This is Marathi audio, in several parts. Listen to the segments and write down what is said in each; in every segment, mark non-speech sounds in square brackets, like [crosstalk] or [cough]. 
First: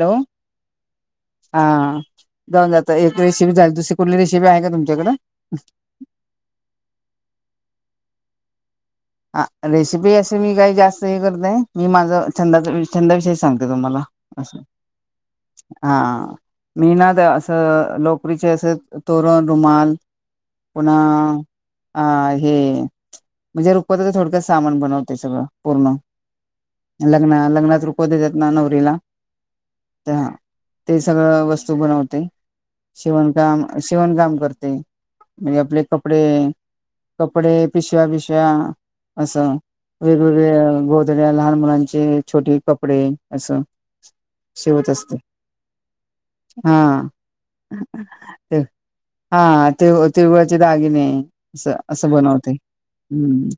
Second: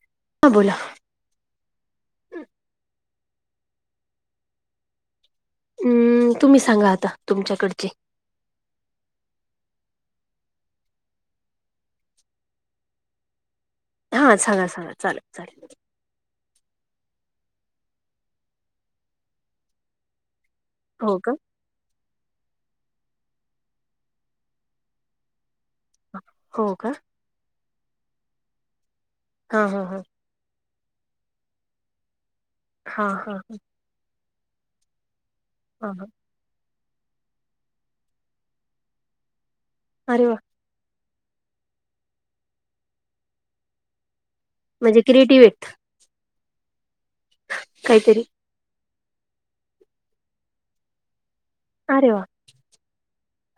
हॅलो हा बोला हा जाऊन जात एक रेषेबी झाल तुसे कुठले रेी आहे का तुच्याकडं हम्म तुम्ही सांगा आता तुमच्याकडची ह रेसिपी असे मी काही जास्त हे करतय मी माझ छंद छंद विषय सांगते तुम्हाला हा अस सांगा सांगा चालेल चालेल हा मेहनात असं लोकप्रियचे असे तोरण रुमाल पुन्हा हो का अ हे म्हणजे ड सा ब पूण हो का दकोतात नानवररिला हा हा हा ते सगळं वस्तू बनवते हा हा शिवणकाम शिवणकाम करते म्हणे आपले हा हा कपडे कपडे पिशव्या बिशव्या असं अरे वा वेगवेगळ्या गोत्या लहान मुलांचे छोटे कपडे असं शिवत म्हणजे असते क्रिएटिव्हट हा ते हा तेव तेवळ्याचे दागिने अस अरे असं वा बनवते हम्म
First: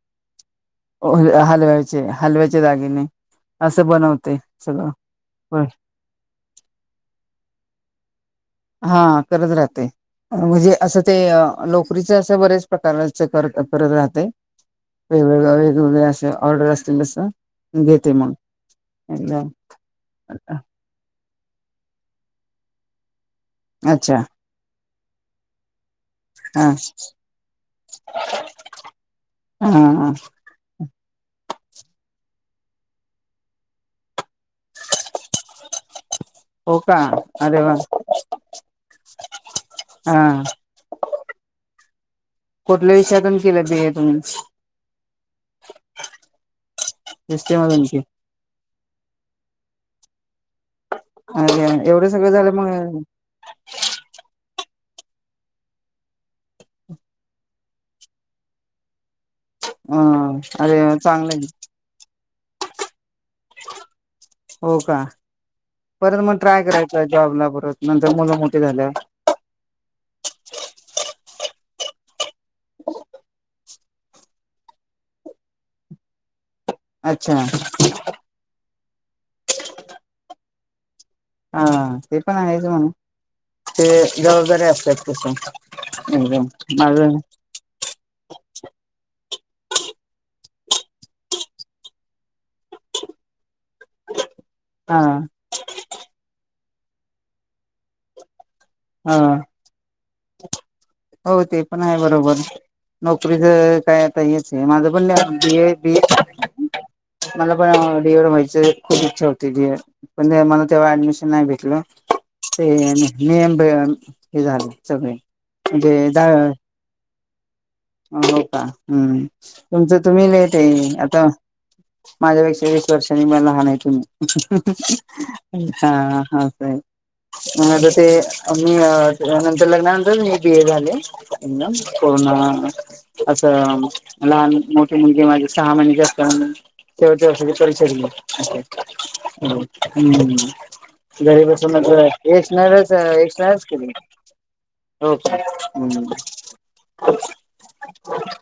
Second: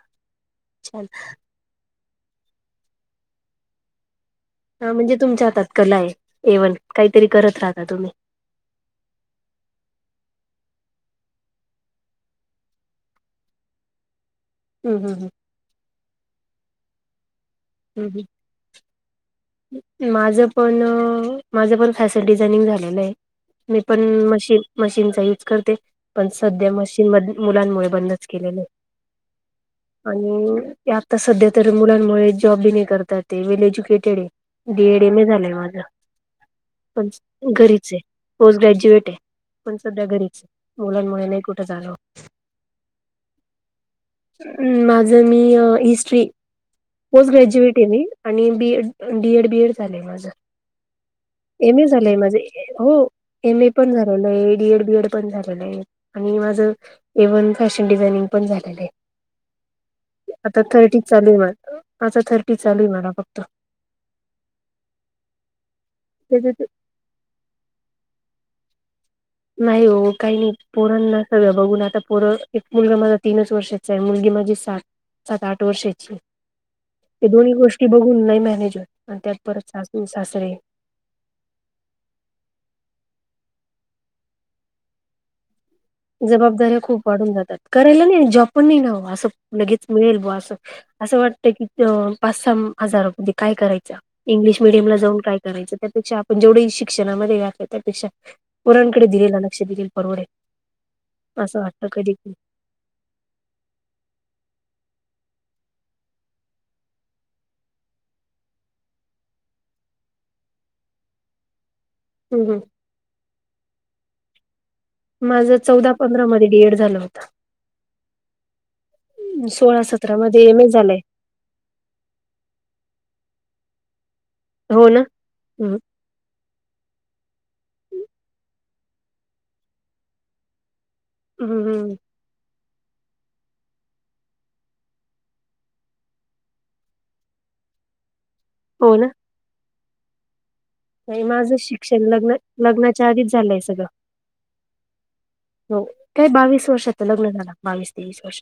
छान हलव्याचे हलव्याच्या जागेने असं बनवत हा म्हणजे तुमच्या हातात कला आहे एवण काहीतरी करत राहता तुम्ही हा करत राहतेे असं ते नोकरीच असं बरेच प्रकारच करत करत राहते हम्म, हम्म, हम्म, वेगवेग वेगवेगळे असे ऑर्डर असतील जसं ह माझ पण माझं पण फॅशन डिझाइनिंग झालेलं आहे मी पण अच्छा मशीन मशीनचा यूज करते पण सध्या हा मशीन म मुलांमुळे बंदच केलेलं हा आणि आता सध्या तर मुलांमुळे जॉबी नाही करतात ते well educated D Ed M A झालंय माझं हो का पण अरे वा घरीच आहे पोस्ट ग्रॅज्युएट आहे पण सध्या हा घरीच मुलांमुळे नाही कुठं झाल कुठल्या विषयाातून केले ते तुम्ही ह पस् हिस्ट्री ग्रुएटड मधून की बीड म अरे ए एवढं झालंय सगळं माझ झालं मग हो एम ए पण झा बीएड बीएड पण झालेलं आहे आणि माझं एव्हन फॅशन डिझाइनिंग पण झालेलं आहे अ अरे चांगलं थ चाल आहे मला हो का परत मग ट्राय त्याच्यात करायचं जॉबला परत नंतर मुलं मोठ झाल्या नाही हो काही नाही पोरांना सगळ बघून आता पोर एक मुलगा माझा तीनच वर्षाचा आहे मुलगी माझे सात सात आठ वर्षाची ते अच्छा दोन्ही हा गोष्टी बघून नाही मॅनेजर आणि त्यात परत सासून सासरे हा ते पण आहेच म्हणून ते जबाबदारी असतय तस एकदम जबाबदाऱ्या खूप माझं वाढून जातात करायला नाही जॉब पण नाही नवं असं लगेच मिळेल ब असं असं वाटत की पाच सहा हजार मध्ये काय करायचं इंग्लिश मिीडियम ला हा जाऊन काय करायचं त्यापेक्षा आपण जेवढे शिक्षणामध्ये घातलं त्यापेक्षा पोरांकडे हा दिलेल लक्ष दिलेल परवडेल हो असं ते पण वाटतं आहे कधी बरोबर नोकरीच काय आताच आहे माझ बोल बीए बीए मला पण डी एड व्हायच खूप इच्छा होती. डीड पण मला तेव्हा ऍडमिशन नाही भेटलं हं हं ते नियम हे झाले सगळे माझं चौदा म्हणजे द पंधरा मध्ये डीएड झालं होत हो का हम्म सोळा तुमचं सतरा तुम्ही मध्ये लेट एम ए आहे झालंय आता माझ्यापेक्षा वीस वर्षांनी मला त हो ना हम्म हा ह आहे ंतर ते मी नंतर लग्नानंतर मी बी ए झाले हम्म कोरोना असं लहान मोठे मुलगे माझे सहा महिने जास्त तेव्हा तेवसाठी कर हो ना शले ह् नाही घरी माझं बसून मात शिक्षण लग्न येश नाहीच लग्नाच्या आधीच एश झालंय नाहीच क सगळं हो हो काम काय बावीस वर्षात लग्न झालं बावीस तेवीस वर्ष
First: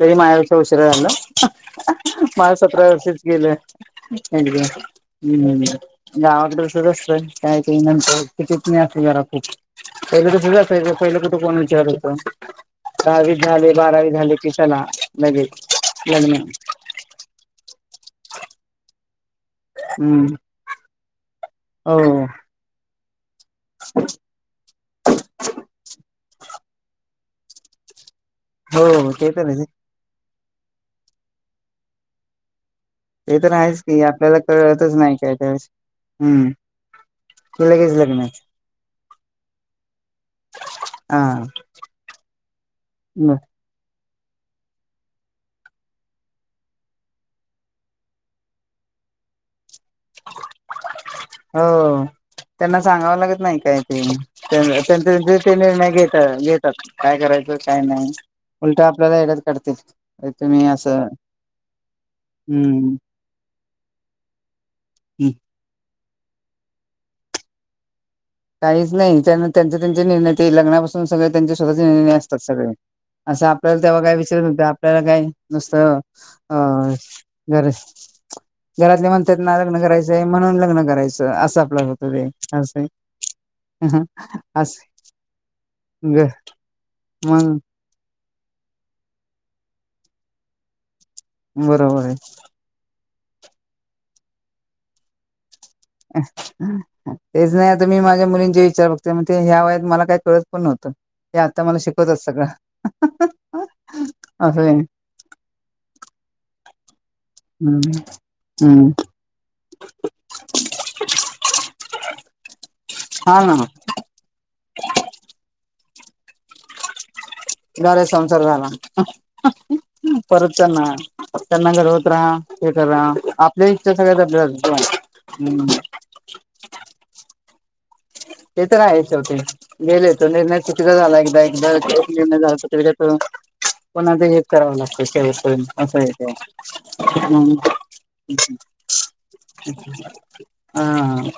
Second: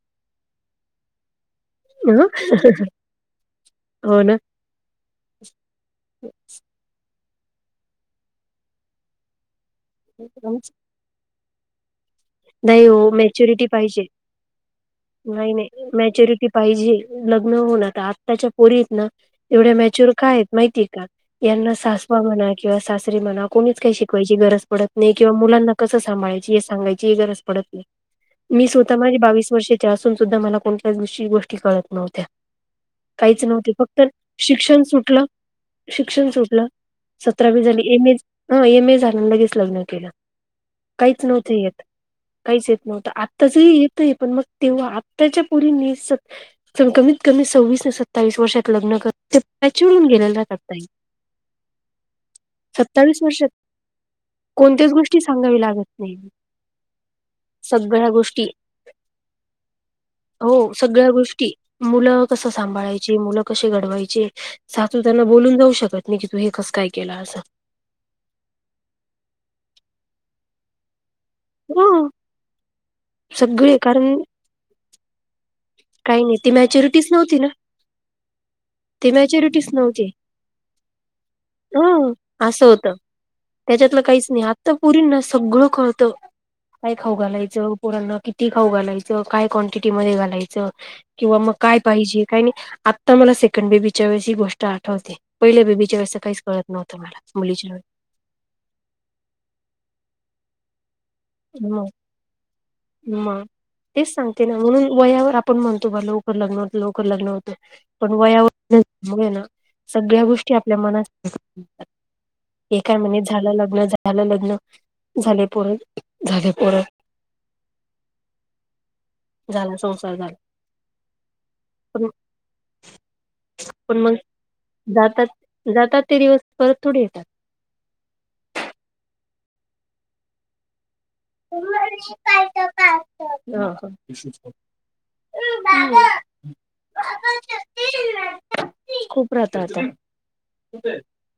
तरी उशिरा झाले हं माझ सतरा वर्षच गेलं हो ना एक हम् गावाकडे दिस असतय काय काही नंतर कितीत नाही अस जरा खूप पहिलं कुठं जा पहिलं कुठे कोण विचारू हो द हो मॅच्युरिटी पाहिजे चला नाही लगेच नाही लग्न मॅच्युरिटी पाहिजे लग्न हो आ च्या पोरीत एवढ्या मॅच्युर हम्म काय माहिती का यांना हो सासवा म्हणा किंवा मला कोणीच काही शिकवायची गरज पडत नाही किं मुलां कसं सांभायची सांगाय ही गरज पडत नाही मी स्वतः हो माझी ते बावीस तर वर्षाचीअसून सूध्दा कोणत्या दुशी गोष्टी कळत नव्हत्या. ते काहीच तर नव्हते आहेच की फक्त. आपल्याला शिक्षण कळतच नाही सुटलं. काय त्यावेळेस शिक्षण हम्म सुटलं. सतरावी की लगेच झाली एम. लग्न ए. एम. ए झाल आणि लगेच लग्न केलं. काहीच हा नव्हत येत. काहीच येत नव्हतं आत्ताच येतय पण मग तेव्हा आताच्या पोरींनी कमीत-कमी सव्वीस ते सत्तावीस वर्षात लग्न चिडून गेल्या नाहीं का ताई. हो. त्यांना सांगावं सत्तावीस लागत वर्षात नाही काय ते तेच कोणत्याच गोष्टी ते सांगावी लागत निर्णय घेत नाही. तात काय करायचं. काय सगळ्या नाही. गोष्टी उलट आपल्याला एड्यात काढतील तुम्ही हो असं सगळ्या गोष्टी मुलं कस हम्म सांभाळायची. मुलं कसे घडवायची. सासु त्यांना बोलून जाऊ शक शकत नाही की तू हे कसं काय केलं असं. काहीच नाही त्यांचे-त्यांचे निर्णय ते लग्नापासून सगळे त्यांचे स्वतःचे ह निर्णय असतात सगळे. असं सगळे आपल्याला तेव्हा काय कारण विचरत नवतं आपल्याला काय. नुसतं काही नाही ती अ मॅच्युरिटीच नव्हती ना घर. घरातले ती म्हणतातना. मॅच्युरिटीच लग्न नव्हती करायचंय म्हणून लग्न करायचं. असं ह आपलं होत असं आहे. त्याच्यातलं काहीच नाही. आत्ता पोरींना ना सगळं कळतं. ग काय खाऊ मग घालायचं. पोरांना किती. ती खाऊ घालायचं. काय क्वांटिटी मध्ये घालायचं. किंवा मग काय बरोबर आहे पाहिजे. काय नाही. आता मला सेकंड बेबीच्या वेळसची गोष्ट आठवते. पहिल्या बेबीच्या वेळेस तर काहीच कळत नव्हतं मला तेच नाही मुलीच्या आता मी माझ्या मुलींचे विचार बघते. म्हनते मला ह्या वयात काय कळत नाही ते आता मला वेळेस शिकवतात सगळं. मग तेच सांगते. ना असं आहे. म्हणून वयावर आपण म्हणतो बर लवकर लग्न. लवकर लग्न होत हम्म पण वयावर हम्म ना. सगळ्या गोष्टी आपल्या मनातात. एका महिन्यात हा ना झालं लग्न. झालं लग्न. झाली पोर. झाली पोर. घर संसार झाला. झाला संसार परत झाला पोर हुत्याला ना त्यांना घडवत पण राहा. ते करा आपल्या इच्छा पण सगळ्या मग दबल्या जातात जातात ते दिवस परत थोडे येतात ते तर आहेच. शेवटी गेले येतो निर्णय ह [unintelligible] असं ह हाय काय. हम्म. खूप राहता आता हा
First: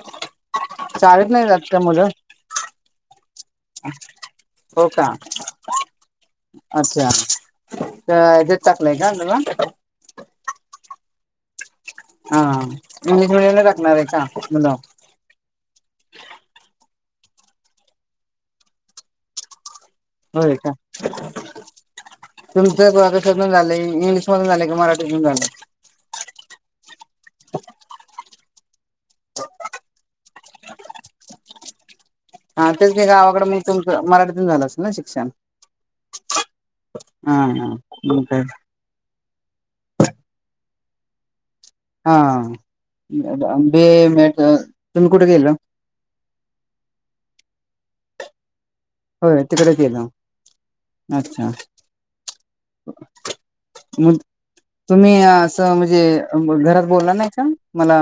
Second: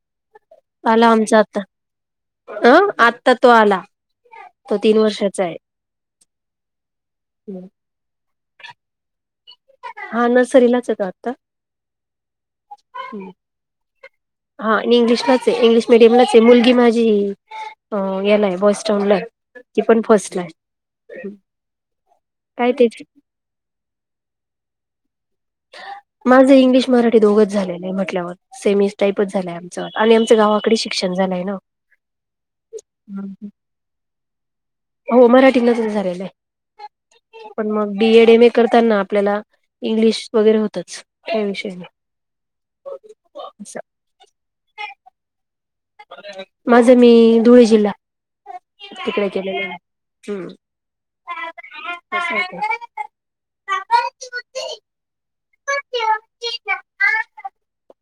आला शाळेत आमचा नाही आता. जात का मुलं ह आत्ता तो आला. तो हो तीन का वर्षाचा अच्छा. आहे हेच्यात टाकलंय का तुला. हा नर्सरीलाच हाय तो आता. हा इंग्लिश मिडियम टाकणार आहे. का मुलं हा इंग्लिशलाच इंग्लिश मिडियमलाच आहे. मुलगी माझी जी हेला हाय बॉसस्टँडला आहे. ती पण फर्स्टला होय आहे का काय तुमच [inaudible] तेच कस झालंय. इंग्लिश मधून झाले का मराठी. माझं इंग्लिश मराठी दोघच झालेय नाहीं आहे म्हटल्यावर. सेमी टाईपच झालय. आमच आणि आमचं गावाकडे ही शिक्षण झालंय ना. हां तेच की गावाकडं मी तुमचं, मराठीतून झालं अस् ना हो शिक्षण. मराठीतून झालेलं आहे हा हा पण मंग बी मग एड काय एम ए करताना आपल्याला इंग्लिश वगैरे होतंच. त्या विष हां ब अब असं. आंबे म तुम्ही कुठे गेल माझं, मी धुळे जिल्हा. तिकडे होय केलेलं आहे तिकडेच येल, हम्म अच्छा. तुम्ही आंस् त म्हणजे घरात बोलला नाही का? मला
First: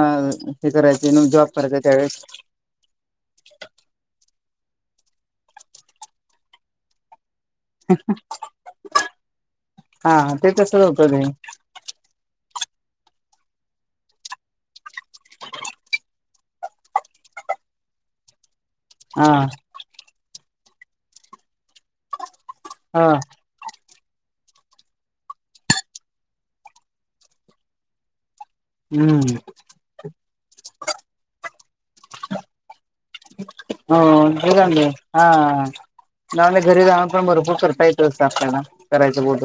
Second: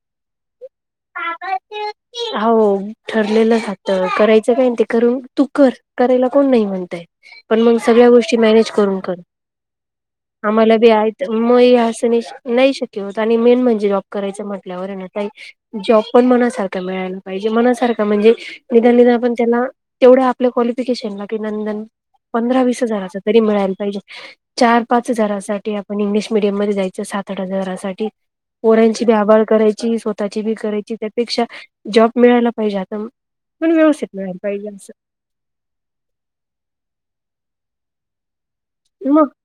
हे करायचे जॉब करायचा त्यावेळेस हो ठरलेलं जातं कराय च बंद करू. तू कर, करायला कोण नाही म्हणतंय? पण मंग सगळ्या गोष्टी मॅनेज करून कर. हा ते आमाला तसंच बी होतं आहेत ते म हे आस नाही श् नही श कि त आणि मेन म्हणजे जॉब करायचं म्हटल्यावर ना काई जॉब पण मनासारखा मिळायला पाहिजे, मनासारखं म्हणजे निदान नि हा आपण त्याला तेवढा पल्या क्वालिफिकेशन ला कि नंदन पंधरा वीस हा हजाराचं तरी मिळाल पाहिजे. चार पाच हजारासाठी आपण इंग्लिश मिडियम मध्ये जायचं सात आठ हजारासाठी पोरांची बी हम्म आभ करायची स्वतःची बी करायची त्यापेक्षा जॉब मिळायला पाहिजे आप हो ते जौंदे, आं जौंद घरी जाऊ पण भरपूर कर कायच अस् आपल्याला, करायचं मग बत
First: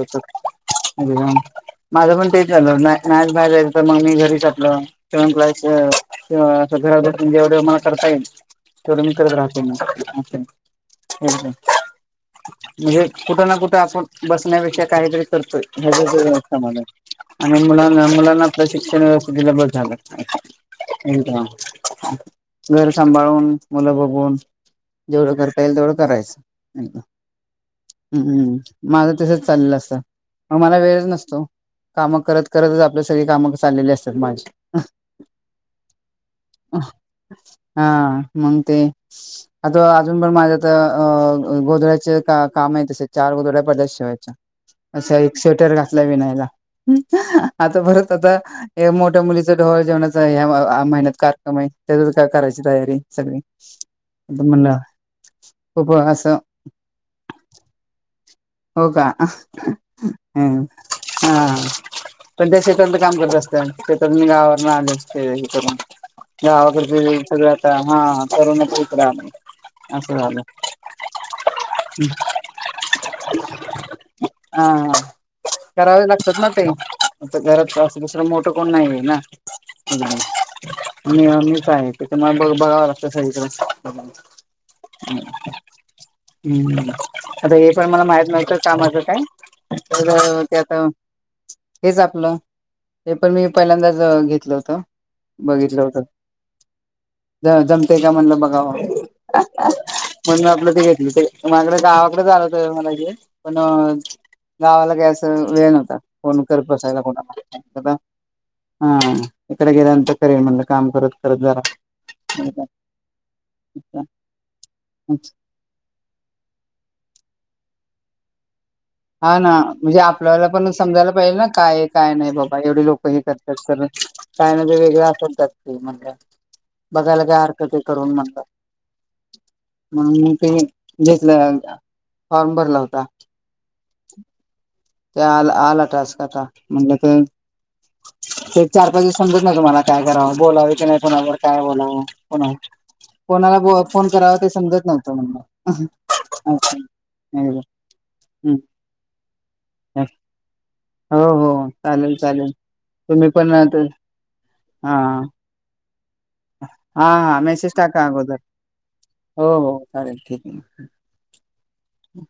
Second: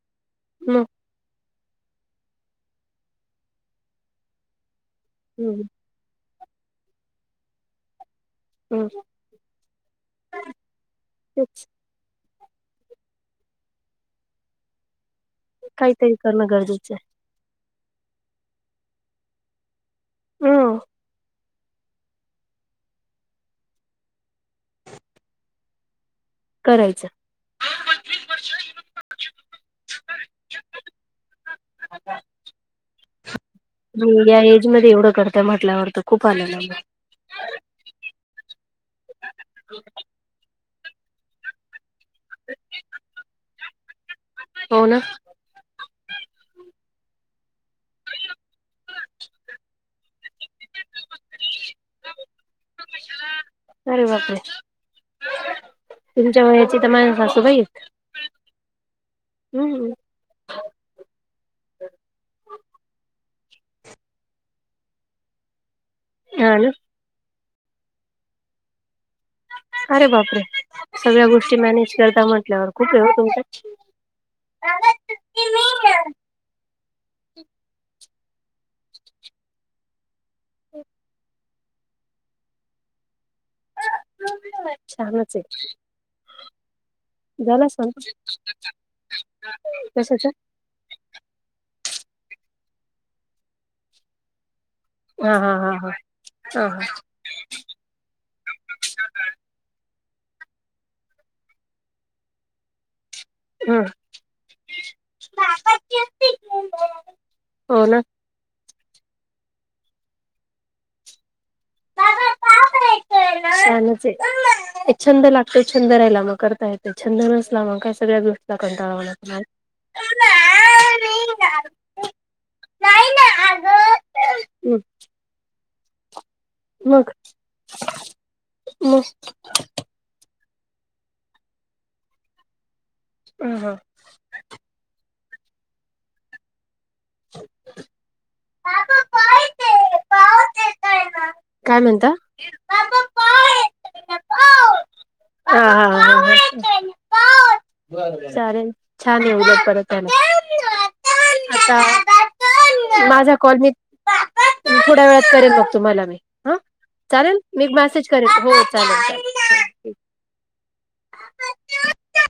मग होतं. [unintelligible] माझं पण तेच जालं नाय-नायज भा जायज त मग मी घरीच आपलं तवन हम्म क्लास च [unintelligible] जेवडं मातार पाईन हम्म तेवढं मी करत राहते म तेच [unintelligible] म्हणजे कुठं ना कुठं असो बसण्यापेक्षा काहीतरी करतय काहीतरी ह्याज करणं गरजेचं [unintelligible] आणि मुलाना-मुलांना शिक्षण व्यवस्त दिल्या बर झालं. आहे ह घर सांभाळून मुलं बघून. जेवढं करता येईल तेवढं करायचं. करायचं. हम्मम माझं तसच चाललेल असत. मग मला वेळच नसतो ओ. कामं करत-करतच आपल. सगळी कामं चाललेले असतात या माझी. एज मध्ये एवढं करतय म्हटल्यावर तर खूप आलेलं मग हा. मग ते. आता अजून पण माझ्या आ गोधड्या काम आहे. तसे चार गोधड्या पडल्यात शिवायच्या हो ना अस एक स्वेटर विनायला. आता परत आता मोठ्या मुलीच डोहाळजेवणच. या महिन्यात कार्यक्रम आहेत. त्याचच काय करायच. तयारी सगळी अरे बापरे तर म्हणलं. खूप असं तुमच्या वयाची त माझ सासूबाई हाईत! हो का. ह न ह. पन त्या शेतातल काम. पण असत. ते तर मी गावावर आले असते. हे करून हा ना गावाकड सगळ्यात हा. [inaudible] अरे असं बापरे. झालं. सगळ्या गोष्टी मॅनेज करता म्हटल्यावर खूप. हो तुमच्या हा करावेच लागतात ना ते. आ घरात असतो. दुसरा मोठ कोण नाही आहे ना. मीच आहे ते म बघ बघावं लागत सगळी कडे. छानच आहे हम्म आता झाला हे. पण मला स्वयंपाक माहीत नव्हतं कामाचं काय. कशाचा तर त्यात. हेच आपलं. हे पण मी पहिल्यांदाच घेतलं होत. हा. हा. हा. हा. ह हा. जमतय का म्हणलं बघाव. म्हणून मी आपलं ते घेतलं ते मागडे गावाकडे झालत मला ते पण हम्म गावाला गॅस मिळत नव्हता. कोण करत बसायला कोणा हो अता ना हा इकडे गेल्यानंतर करेन म्हणलं काम करत करत जरा. [unintelligible] छानच ये ए छंद लागतो छंद राहिला मग करता येत छंद नस ला मग का सगळ्याच गो हा ना म्हणजे आपल्याला पण समजायला पाहिजे ना काय काय नाही बाबा एवढे लोक येत्यात. काय मग म्हणजे वेगळे असतात तर म्हणजे मग बघायला काय हरकत आहे करून म्हणतात. मग [inaudible] म्हणून मी ते मी घेतलेला होता. फॉर्म भरला होता. ह ह. ते आला आला टास्क अता म्हणलं तर [inaudible] ते चार पाच दिवसांपू म तुम्हाला काय कराव. बोलायचं नाही काय कुणावर काय बोलाव? कुणाला फोन कराव ते समजत नव्हत हा म्हणून हा हा हा म [unintelligible] चालेल छान आहे उदट परत. हो हो आता चालेल चालेल. तुम्ही माझा पण कॉल हा मी हा थोड्या वेळात करेन बघ तु मला मी. हा चालेल हा मी मेसेज टाका करेल अगोदर हो चालेल हो हो चालेल चालेल ठीक आहे. ह..